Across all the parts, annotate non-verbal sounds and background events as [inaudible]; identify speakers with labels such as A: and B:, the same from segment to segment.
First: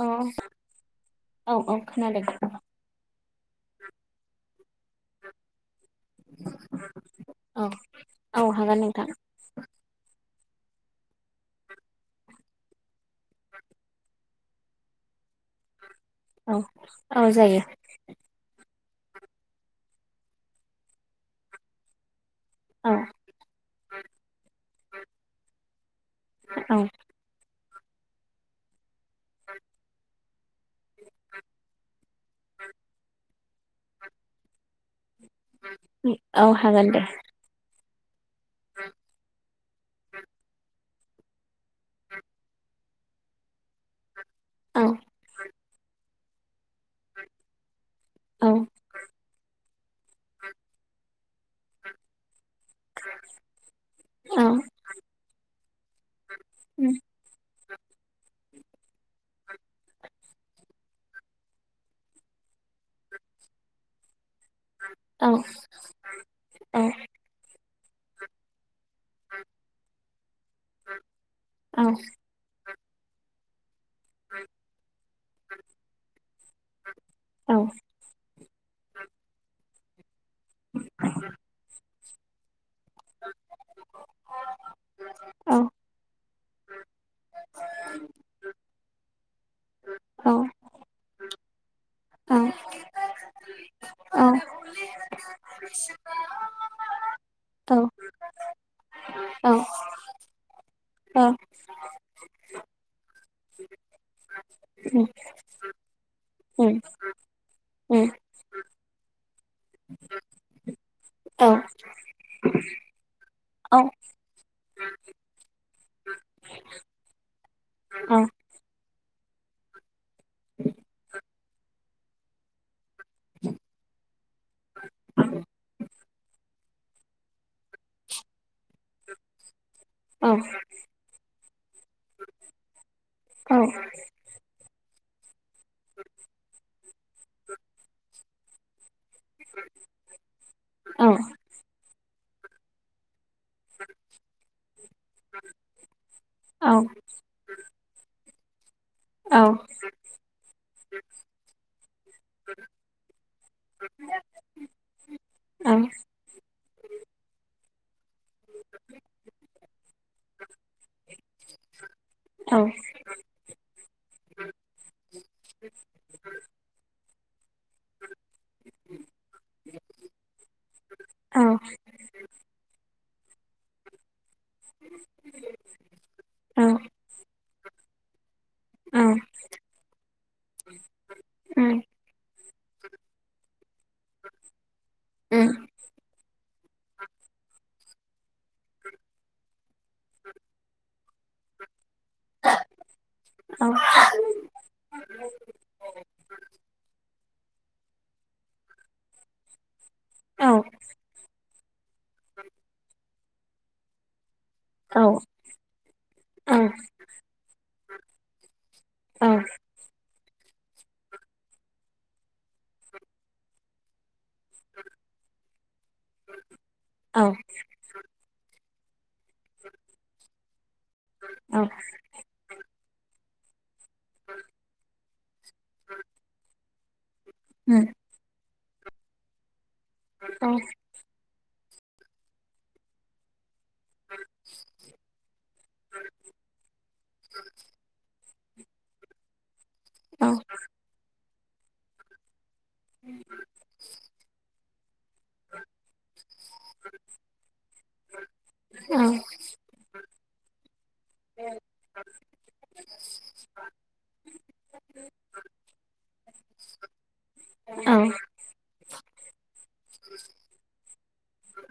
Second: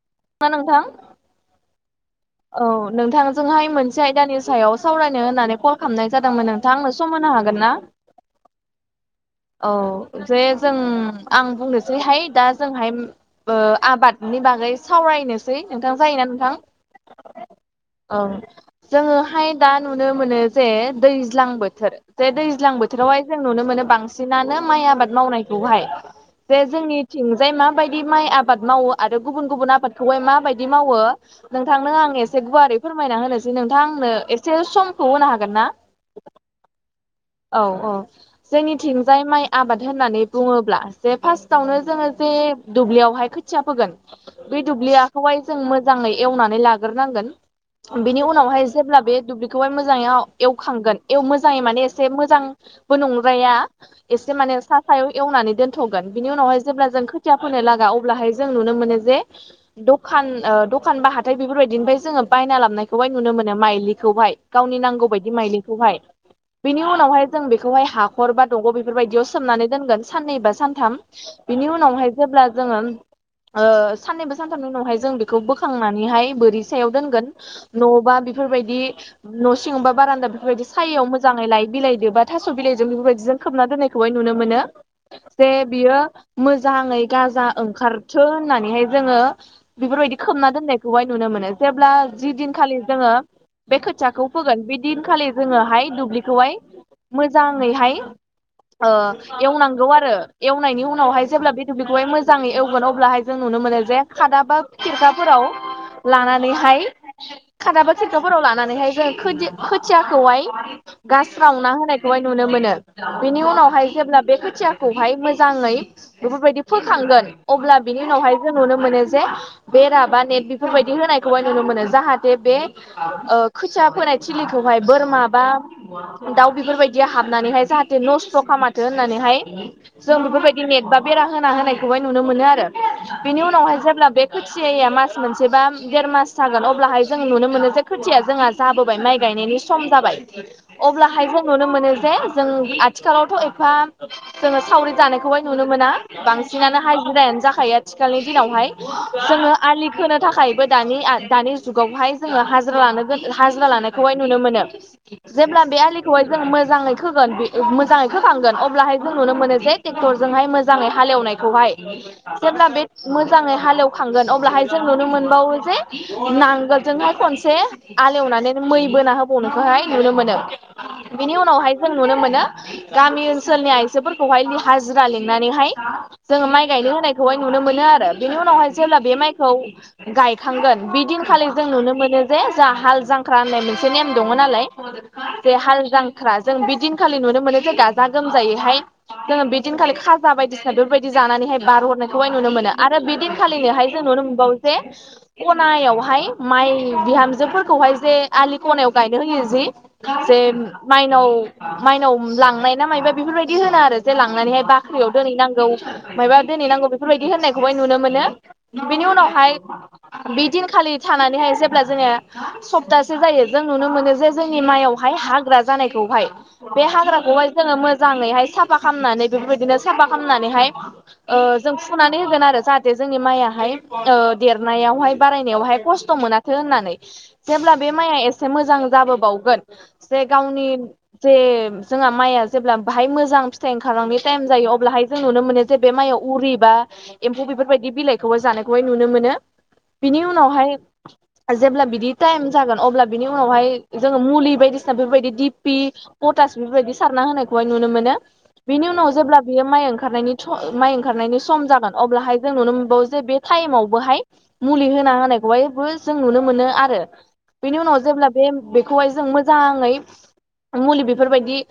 A: औ
B: ना नोंथां
A: औ औ खोनादों
B: औ नोंथांजोंहाय मोनसे आयदानि सायाव सावरायनो होन्नानै कल खालामनाय जादोंमोन नोंथां आंनो सम होनो हागोन
A: औ
B: ना?
A: औ हागोन नोंथां
B: औ जे जों आं बुंनोसैहाय दा जोंहाय ओ आबादनि बागै सावरायनोसै नोंथां जायोना
A: औ
B: नोंथां।
A: औ जायो
B: ओं जोङोहाय दा नुनो मोनो जे दैज्लां बोथोर जे दै ज्लां
A: औ
B: बोथोरावहाय जों नुनो मोनो बांसिनानो माइ आबाद मावनायखौहाय जे
A: औ
B: जोंनि थिंजाय माबायदि माइ आबाद मावो आरो गुबुन गुबुन आबादखौहाय माबायदि मावो। नोंथांनो आं एसे गुवारै फोरमायना होनोसै नोंथां आंनो एसे समखौ होनो हा ना
A: औ हागोन दे
B: औ औ जोंनिथिजाय माइ आबाद होननानै बुङोब्ला जे फार्स्टावनो जोङो जे दुब्लियावहाय खोथिया फोगोन। बे
A: औ
B: दुब्लियाखौहाय जों मोजाङै एवनानै ला ग्रो नांगोन बिनि
A: औ
B: उनावहाय जेब्ला बे दु ब्लि बेखौहाय मोजाङै एवखांगोन मोजाङै माने एसे मोजांबो नंज्राया एसे
A: औ
B: माने सा सायाव एवनानै दोनथ'गोन बिनि उनावहाय जेब्ला जों खोथिया फोनो लागा अब्लाहाय जों नुनो मोनो जे दखान ओ द दखान बा हाथाय बेफोरबायदिनिफ्राय जोङो बायना लाबनायखौहाय नुनो मोनो माइलिखौहाय गावनि नांगौ
A: औ
B: बायदि
A: औ उम
B: माइलि। खौहाय
A: औ
B: बेनि उनावहाय जों बेखौहाय हा हर बा दंग' बेफोरबायदियाव सोमनानै दोनगोन साननै बा सानथाम। बिनि
A: औ
B: उनावहाय जेब्ला जोङो साननैबो सानथामनि उनावहाय जों बेखौ बोख बोर
A: औ
B: दाबाय'ा बारा बेफोरबायदि सायायाव मोजाङै लइ बिलाइदों बा थास' बिलाइदों बेफोरबायदिजों खोबना दोननायखौहाय नुनो मोनो जे
A: औ
B: बियो मोजाङै गाजा ओंखारथो होननानैहाय जोङो
A: औ
B: खोमना दोननायखौहाय नुनो मोनो जेब्ला जि
A: औ उम
B: दिनखालि जोङो बे
A: उम औ उम औ
B: खोथियाखौ फोगोन बे दिनखालि जोङोहाय दुब्लिखौहाय मोजाङैहाय एवनांगौ आरो एवनायनि उनावहाय जेब्ला बे दुब्लिखौहाय मोजाङै एवगोन अब्लााय जों नुनो मोनो जे खादा बा खिरखाफोराव लानानैहाय खादाबा थथ'फोराव लानानैहाय जों खोथियाखौैहाय गास्राव ना होनायखौहाय नुनो मोनो बिनि उनावहाय जेब्ला बे खोथियाखौहाय मोजाङै बेफोरबायदि फैखांगोन अब्ला बिनि उनावहाय जों नुनो मोनो जे बेरा बा नेट बेफोरबायदि होनायखौहाय नुनो मोनो। जाहाथे बे ओ खोथिया फोनाय थिलिखौहाय बोरमा बा दाउ बेफोरबायदि हाबनानैहाय जाहाथे नस्थ' खालामाथों होननानैहाय जों बेफोरबायदि नेटबा बेरा होना होनायखौहाय नुनो मोनो आरो बिनि उनावहाय जेब्ला बे खोथियाया मास मोनसेबा देर मास जागोन अब्लाहाय जों नुनो मोनो जे खोथिया जोंहा जाबोबाय माइ गायनायनि सम जाबाय अब्लाहाय जों नुनो मोनो जे जों आ आथिखालावथ' एफा जोङो सावरि दानायखौबोाय नुनो मोना बांसिनानो हाजजिरायानो जाखायो आथिखालनि दिनावहाय जोङो आलि खोनो थाखायबो दानि दानि जुगावहाय जोङो हाजिरा लानो हाजिरा लानाय खौहाय नुनो मोनो। जेब्ला बे आलि जों मोजाङै खोगोन मोजाङै खोखांगोन अब्लाहाय जों नुनो मोनो जे ट्रेक्टरजोंहाय मोजां मोजाङै हालेवनायखौहाय जेब्ला बे मोजाङै हालेव अाय जों नुनो मोनावो ज नांगसे एसे आलेवनानै मै बोना होबावनायखौहाय नुनो मोनो बिनि उनावहाय जों नुनो मोनो गामि ओनसोलनि आइजोफोरखौहाय हाजिरा लिंनानैहाय जोङो माइ गायनो होनायखौहाय नुनो मोनो आरो बेनि उनावहाय जेब्ला बे माइखौ गायखांगोन बिदिनखालि जों नुनो मोनो जे जोंहा हाल जांख्रा होननाय मोनसे नेम दङ नालाय जे हाल जांख्रा जों बिदिनखालि नुनो मोनो जे गाजा गोमजायैहाय जोङो बिदिनखालि खाजा बायदिसिना बेफोरबायदि जानानैहाय बारहरनायखौहाय नुनो मोनो आरो बि खालिनोहाय जों नुनो मोनबावो जे खनायावहाय माइ बिहामजोफोरखौहाय जे आलि खनायाव गायनो होयो जि जे माइनाव माइनाव लांनाय ना मायबा बेफोरबायदि होनो आरो जे लांनानैहाय बाख साख्रियाव दोनहैनांगौ मायबा दोनैनांगौ बेफोरबायदि होननायखौहाय नुनो मोनो बिनि उनावहाय बे दिनखालि थानानैहाय जेब्ला जोङो सप्तासे जायो जों नुनो मोनो जे जोंनि माइआव [inaudible] साफा खालामनानै बेफोरबायदिनो साफा खालामनानैहाय जों ओ फुनानै होगोन आरो जाहाथे जोंनि माइआहाय ओ देरनायावहाय बारायनायावहाय खस्थ' मोनाथो होननानै जेब्ला बे माइया एसे मोजां जाबोबावगोन जे गावनि जे जोंहा माइया जेब्ला बाहाय मोजां फिथाइ फिथाइ ओंखारलांनायनि टाइम जायो अब्लाहाय जों नुनो मोनो जे बे माइयाव उरि बा एम्फौ बेफोरबायदि जानाय नुनो मोन बिनि उनावहाय जे बिदि टाइम जागोन अब्ला बिनि उनावहाय जोङो मुलि बायदिसि बेफोरबायदि दि पि पटास बेफोरबायदि सारना होनाय नुनो मोनो। बेनि उनाव जेब्ला बियो माइ ओंखारनायनि माइ ओंखारनायनि सम जागोन अब्लाहाय जों नुनो मोन बावो जे बे टाइमावबोहाय मुलि होना होनायखौहायबो जों नुनो मोनो आरो बेनि उनाव
A: औ
B: जेब्ला बे बेखौहाय जों मोजाङै मुलि बिफोरबायदि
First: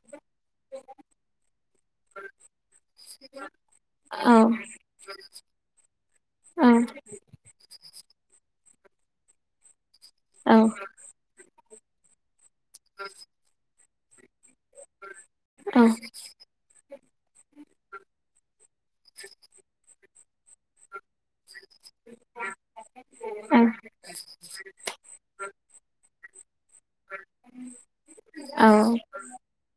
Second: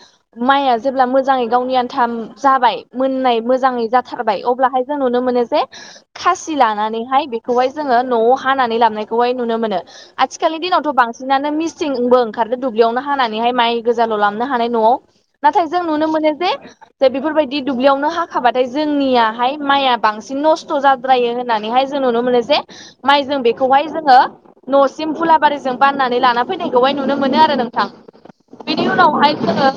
B: माइया जेब्ला मोजाङै गावनि आन्था जाबाय मोननाय मोजाङै
A: औ
B: जाथारबाय
A: औ
B: अब्लाहाय जों नुनो मोनो। खासि
A: औ
B: लानानैहाय बेखौहाय जोङो न'आव हानानै लाबनायखौहाय नुनो मोनो। आथिखालनि दिनावथ' बांसिनानो मिसिंबो ओंखारदो दुब्लियावनो हानानैहाय माइ [unintelligible] गोजाल' लाबनो हानाय न'आव नाथाय जों नुनो मोनो जे जे बेफोरबायदि दुब्लियावनो हा खाबाथाय जोंनियाहाय माइआ बांसिन नस्थ' जाद्रायो होननानैहाय जों नुनो मोनो जे माइ जों बेखौहाय जोङो न'सिम हुलाबारिजों बाननानै लाना फैनायखौहाय नुनो मोनो आरो नोंथां। बिनि उनावहाय जोंङो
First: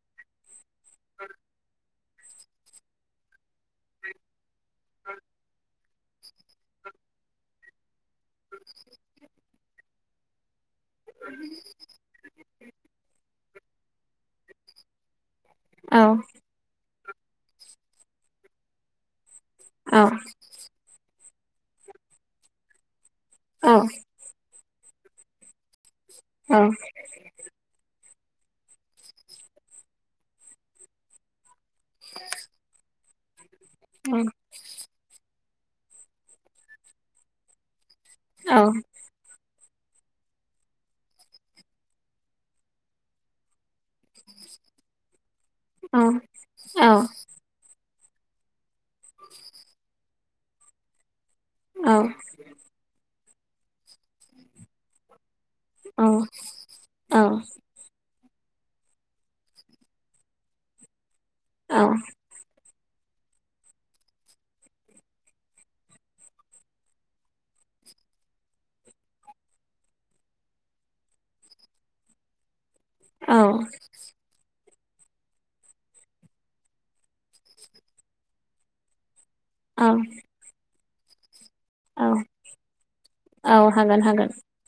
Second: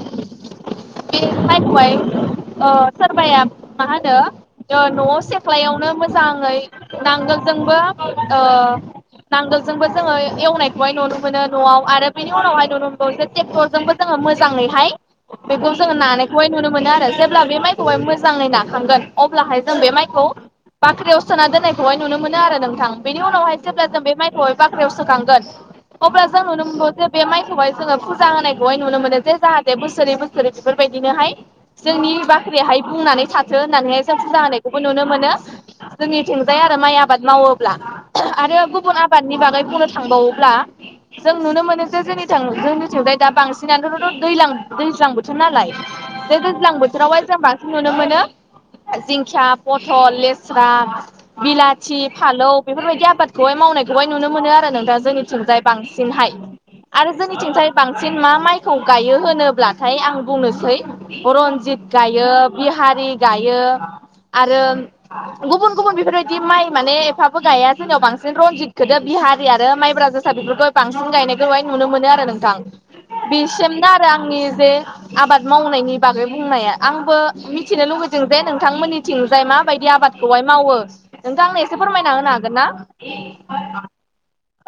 B: बे माइखौहाय ओ सोरबाया मा होनो ओ न'आव से [unintelligible] मोजाङै नांगोलजोंबो ओ नांगोलजों जोंबो जोङो एवनायखौहाय नुनो मोनो न'आव आरो बिनि उनावहाय नुनो मोनबावो जे ट्रेक्टरजोंबो जोङो मोजाङैहाय बेखौ जोङो ना नायखौहाय नुनो मोनो आरो जेब्ला बे माइखौहाय मोजाङै नाखांगोन अब्लाहाय जों बे माइखौ बाख्रियाव सोना दोन्नायखौहाय नुनो मोनो आरो नोंथां बेनि उनावहाय जेब्ला जों बे माइखौहाय बाख्रियाव सोखांगोन अब्ला जों नुनो मोनगोन जे बे माइखौहाय जोङो फुजा होनायखौहाय नुनो मोनो जे जाहाथे बोसोरै बोसोरै बेफोरबायदिनोहाय जोंनि बाख्रियाहाय बुंनानै थाथो होननानैहाय जों फुजा होनायखौबो नुनो [unintelligible] मोनो जोंनि थिंजाय आरो माइ आबाद मावोब्ला आरो गुबुन आबादनि बागै बुंनो थांबावोब्ला जों नुनो मोनो जे जोंनि जोंनिथां जोंनिथिंजाय दा बांसिनानो थ' दैलां दैज्लां बोथोर नालाय। बे दैज्लां बोथोरावहाय जों बांसिन नुनो मोनो जिंखिया थ लेस्रा बिलाथि फालौ बेफोरबायदि आबादखौहाय मावनायखौहाय नुनो मोनो आरो नोंथा जोंनिथिंजाय। बांसिनहाय आरो जोंनिथिंसाय बांसिन मा माइखौ गायो होनोब्लाथाय आं बुंनोसै रन्जित गायो। बिहारि गायो आरो गुबुन गुबुन बेफोरबायदि माइ माने एफाबो गाया जोंनियाव बांसिन रनजिथखोदो बिहारि आरो माइब्रा जो सा बेफोरखौहाय बांसिन गायनायखौहाय नुनो मोनो आरो नोंथां। बिसिमनो आरो आंनि जे आबाद मावनायनि बागै बुंनाया आंबो मिथिनो लुुबैदों जे नोंथांमोननि [unintelligible] थिंजाय
A: औ
B: माबायदि आबादखौहाय मावो। नोंथां आंनो एसे
A: औ
B: फोरमायना होनो हागोन ना
A: हागोन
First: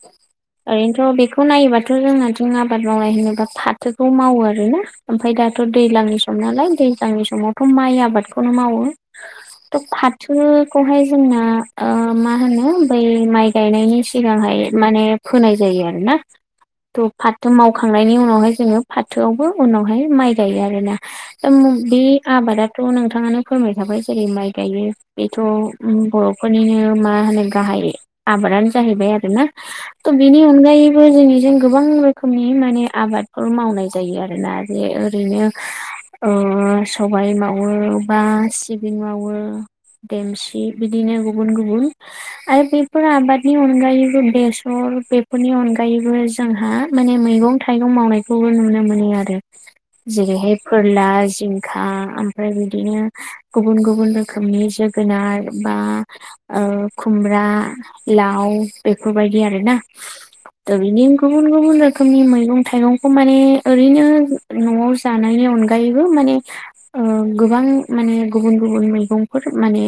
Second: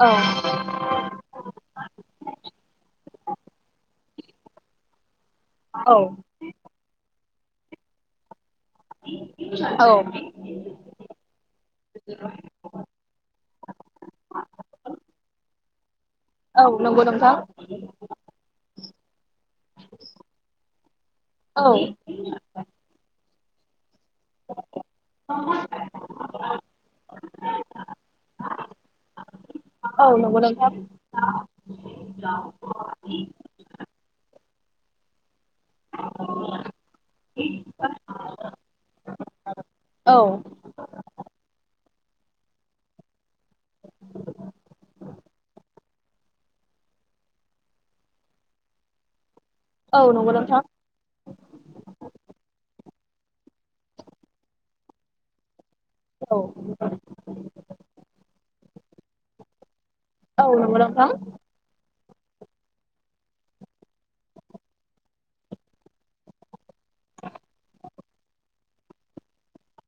B: औ
A: खौ नायोबाथ' जोंनाथिं आबाद मावनाय होनोबा फाथोखौ मावो आरोना ओमफाय दाथ'
B: औ
A: दैलांनि सम नालाय दैज्लांनि समावथ' माइ आबादखौनो मावो थ'
B: औ
A: फाथोखौहाय जोंना ओ मा होनो बै माइ गायनायनि सिगांहाय माने फोनाय जायो आरो ना।
B: औ नंगौ
A: थ'
B: नोंथां
A: फाथो मावखांनायनि उनावहाय जोङो फाथोआवबो उनावहाय माइ गायो आरोना।
B: औ
A: [unintelligible] बे आबादाथ' नोंथाङानो फोरमाय खाबाय जेरै माइ गायो बेथ' बर' फोरनिनो मा होनो गाहाय आबादानो जाहैबाय आरोना।
B: औ
A: थ'
B: नंगौ
A: बिनि
B: नोंथां
A: अनगायैबो जोंनिजों गोबां रोखोमनि माने आबाद खौ मावनाय जायो आरोना बेे ओरैनो ओ सबाय मावो बा सिबिं मावो
B: औ
A: देम बिदिनो गुबुन गुबुन आरो बेफोर आबादनि अनगायैबो बेसर बेफोरनि अनगायैबो जोंहा माने मैगं मैगं थाइगं मावनायखौबो नुनो मोनो आरो
B: औ नंगौ
A: जेरैहाय
B: नोंथां
A: फोरला जिंखा ओमफ्राय बिदिनो गुबुन गुबुन रोखोमनि जोगोनार बा
B: औ
A: ओ खुमब्रा लाव बेफोरबायदि आरो ना
B: औ
A: दा
B: नंगौ नोंथां
A: बेनिखौ गुबुन गुबुन रोखोमनि मैगं थाइगंखौ माने ओरैनो न'आव जानायनि अनगायैबो माने गोबां माने गुबुन गुबुन मैगंफोर माने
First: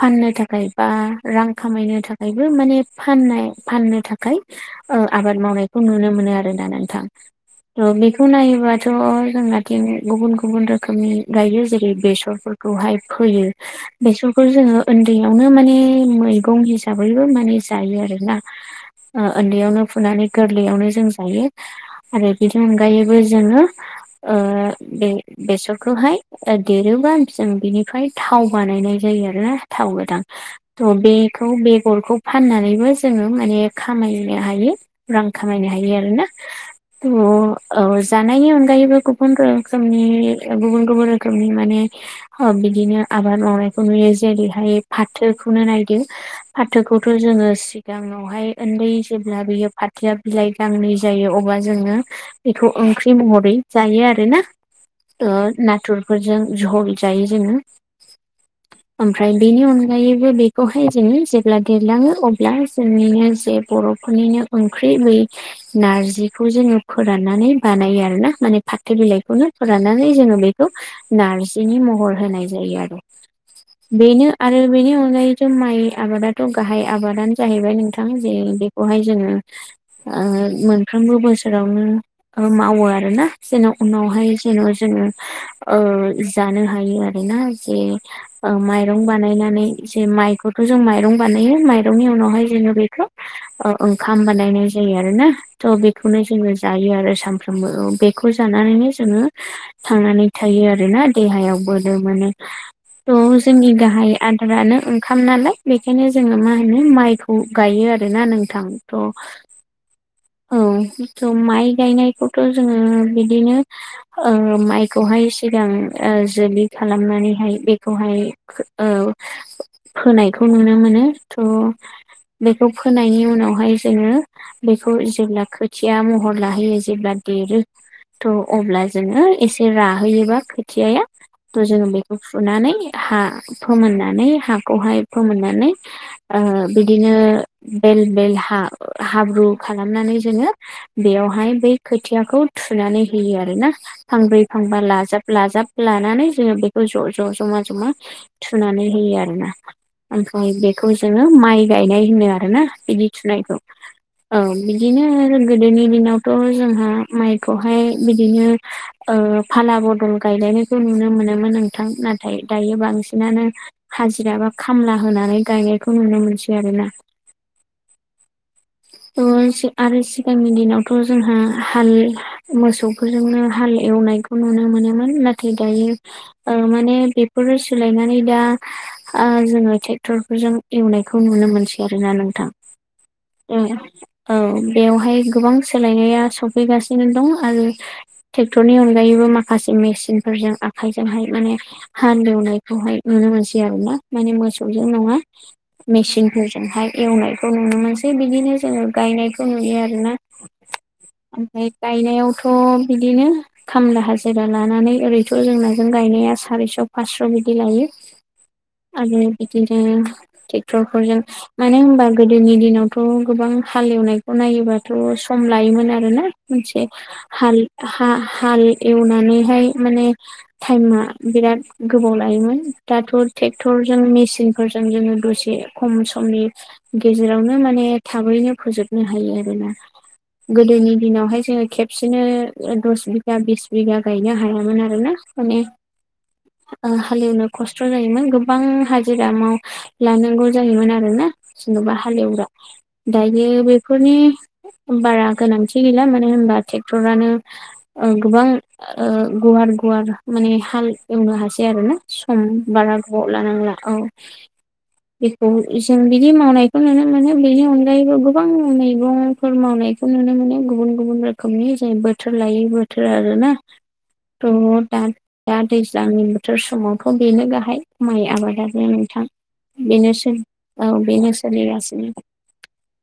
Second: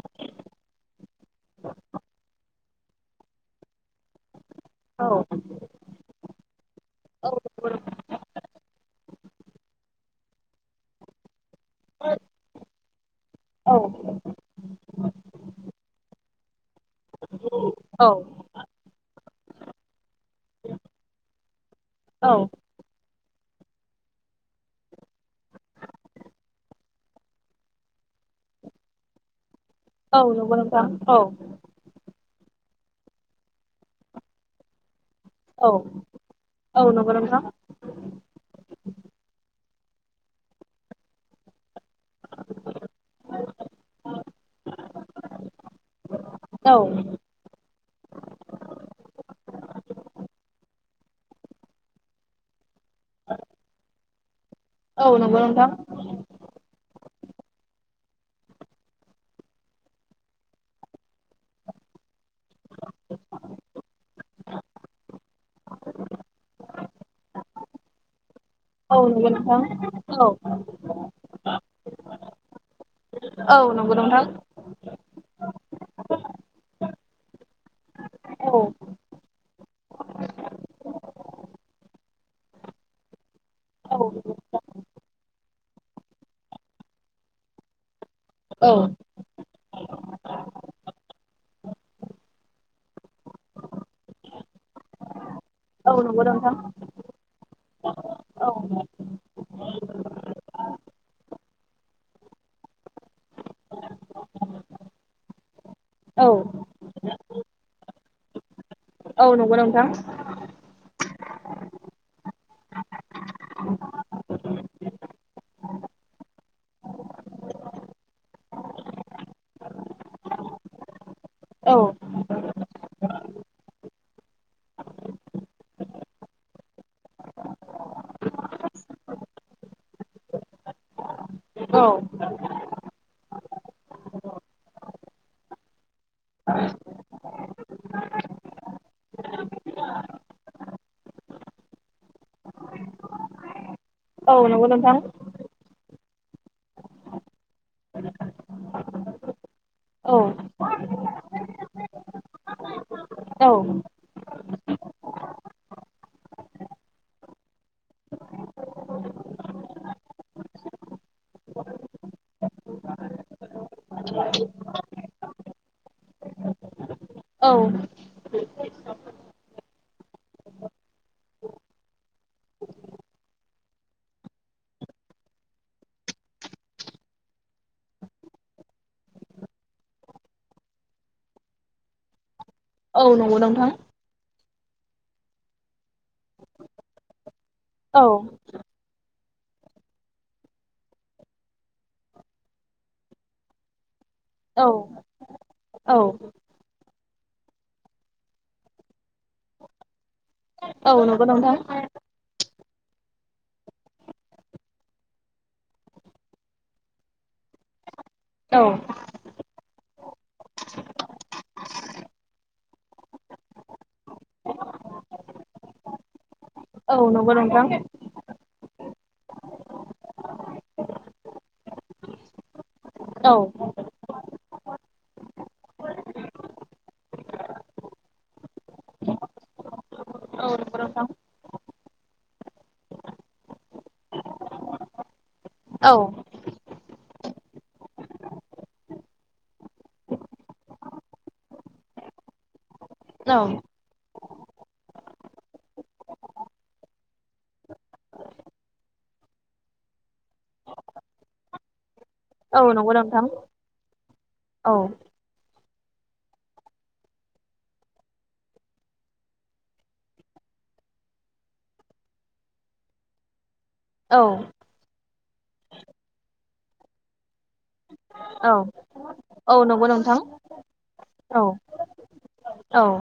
A: फाननो था खाय बा रां खामायनो थाखायबो माने फाननाय फाननो था खाय
B: औ
A: आबाद मावनायखौ नुनो मोनो आरोोना नोंथां थ' बेखौ नायोबाथ' जोंनाथिं गुबुन गुबुन रोखोमनि गायो जेरै बेसरफोरखौहाय फोयो
B: औ
A: बेसरखौ जोङो यावनो माने मैगं हिसाबैबो माने जायो
B: औ
A: आरोना उन्दैयावनो फुनानै गोरलैयावनो जों जायो आरो बिनि अन गायैबो जोङो बे बेसरखौहाय देरोबा जों बिनिफ्राय थाव बानायनाय जायो आरोना थाव गोथां
B: औ नंगौ नोंथां
A: थ'
B: औ
A: बेखौ बेगरखौ फाननानैबो जोङो माने खामायनो हायो रां
B: औ
A: खामायनो हायो आरोना
B: औ नंगौ नोंथां
A: थ' औ जानायनि अनगायैबो गुबुन रोखोमनि गुबुन गुबुन रोखोमनि माने बिदिनो आबाद मावनायखौ नुयो जेरै फाथोखौनो नायदो
B: औ
A: फाथोखौथ' जोङो सिगाङावहाय ओन्दै जेब्ला बियो फाथोआ बिलाइ गांनै जायो अब्ला जोङो बेखौ ओंख्रि महरै जायो आरो ना
B: औ नंगौ नोंथां
A: नाथुर जों झल जायो जोङो फ्राय बेनि अनगायैबो बेखौहाय जोङो जेब्ला देरलाङो अब्ला जोंनिनो जे बर'फोरनिनो ओंख्रि बै नारजिखौ जोङो फोराननानै बानायो आरो ना माने फाथो
B: औ नंगौ
A: बिलाइखौनो
B: नोंथां
A: फोराननानै जोङो
B: औ
A: बेखौ नार्जिनि महर होनाय जायो आरो
B: औ नंगौ नोंथां
A: बेनो आरो बेनि अनगायैथ' माइ आबादाथ' गाहाय आबादानो जाहैबाय नोंथां जे
B: औ
A: बेखौहाय जोङो ओ मोनफ्रोमबो बोसोरावनो मावो आरो ना जेन'
B: औ
A: उनावहाय जेन' जोङो जानो हायो आरोना जे
B: औ
A: माइरं बानायनानै जे माइखौथ' जों माइरं बानायो माइरंनि उनावहाय जोङो बेखौ अ ओंखाम बानायनाय जायो आरोना थ'
B: औ
A: बेखौनो
B: नंगौ
A: जोङो
B: नोंथां
A: जायो आरो साम बेखौ जानानैनो जोङो थांनानै थायो आरोना देहायाव बोलो मोनो। थ' जोंनि गाहाय आदारानो ओंखाम नालाय बेखायनो
B: औ
A: जोङो माय नो माइखौ गायो आरोना नोंथां थ'
B: औ नंगौ नोंथां
A: औ थ' माइ गायनायखौथ' जोङो बिदिनो माइखौहाय सिगां जोलि खालामनानैहाय बेखौहाय खो औ फोनायखौ नुनो मोनो थ'
B: औ
A: बेखौ फोनायनि उनावहाय जोङो बे खौ जेब्ला खोथिया महर लाहैयो जेब्ला देरो थ' अब्ला जोङो एसे राहोयोबा खोथियाया
B: औ
A: थ' जोङो बेखौ फुनानै हा फोमोननानै हाखौहाय फोमोननानै ओ बिदिनो बेल बेल हा हाब्रु खालामनानै जोङो बेयावहाय बै खोथियाखौ थुनानै होयो आरोना। फांब्रै
B: औ नंगौ
A: फांबा
B: नोंथां
A: लाजाब लाजाब लानानै जोङो बेखौ ज' ज' ज'मा जमा थुनानै होयो आरोना
B: औ
A: ओमफ्राय बेखौ जोङो माइ गायनाय होनो आरो ना बिदि थुनायखौ
B: औ
A: औ बिदिनो गोदोनि दिनावथ' जोंहा माइखौहाय बिदिनो ओ फाला बदल गायलायनायखौ नुनो मोनोमोन नोंथां नाथाय दायो बांसिनानो हाजिरा बा खामला होनानै गायनायखौ नुनो मोनसै आरोना।
B: औ [inaudible]
A: थ आरो सिगांनि दिनावथ' जोंहा हाल मोसौफोरजोंनो हाल एवनायखौ नुनो मोनोमोन नाथाय दायो ओ माने बेफोरो सोलायनानै दा ओ जोङो टेक्ट'रफोरजों एवनायखौ नुनो मोनसै आरोना नोंथां।
B: औ नंगौ
A: ओ
B: नोंथां
A: औ बेवहाय गोबां सोलायनाया सफैगासिनो दं आरो
B: औ
A: टेक्टरनि अनगायैबो माखासे मेसिनफोरजों आखायजोंहाय माने हाल एवनायखौहाय नुनो मोनसै आरो ना माने मोसौजों नङा। मेचिनफोरजोंहाय एवनायखौ नुनो मोनसै। थिक बिदिनो जोङो गायनायखौ नुयो आरोना
B: औ
A: ओमफ्राय गायनायावथ' थ' बिदिनो खामला हाजिरा लानानै ओरैथ' जोंना जों गायनाया सारिस', फासस' बिदि लायो। आरो बिदिनो टेक्टरफोरजों मानो होनबा गोदोनि दिनाव थ गोबां हालेवनायखौ नायोबाथ' सम लायोमोन आरो ना। मोनसे
B: नंगौ
A: हाल
B: नोंथां
A: हा हा हाल एवनानैहाय माने टाइमा बिराद गोबाव लायोमोन। दाथ'
B: औ
A: टेक्टर जों मेसिन फोरजों जोङो दसे खम समनि गेजेरावनो नो माने थाबैनो फोजोबनो हायो आरोना।
B: औ नंगौ
A: गोदोनि
B: नोंथां।
A: दिनावहाय जोङो खेबसेनो दस बिगा, बिस बिगा गायनो हायामोन आरो ना। माने
B: औ
A: ओ हालेवनो खस्थ' जायोमोन गोबां हाजिरा माव लानांगौ जायोमोन आरो ना जेन'बा हालेवग्रा।
B: औ
A: दायो बेफोरनि बारा गोनांथि गैला मानो होनबा टेक्टरानो ओ गोबां ओ गुवार गुवार माने हाल एवनो हासै आरोना। सम
B: औ नंगौ
A: बारा
B: नोंथां
A: गोबाव लानांला औ।
B: औ
A: बेखौ जों बिदि मावनायखौ नुनो मोनो। बेनि अनगायैबो गोबां मैगंफोर मावनायखौ नुनो मोनो गुबुन गुबुन रोखो खोमनि जों बोथोर लायै बोथोर आरोना।
B: औ
A: थ' दा दा दैज्लांनि बोथोर समावथ' बेनो गाहाय माइ
B: औ
A: आबादानो। थां
B: औ नंगौ नोंथां
A: बेनोसै औ बेनो
B: औ
A: सोलिगासिनो।
B: औ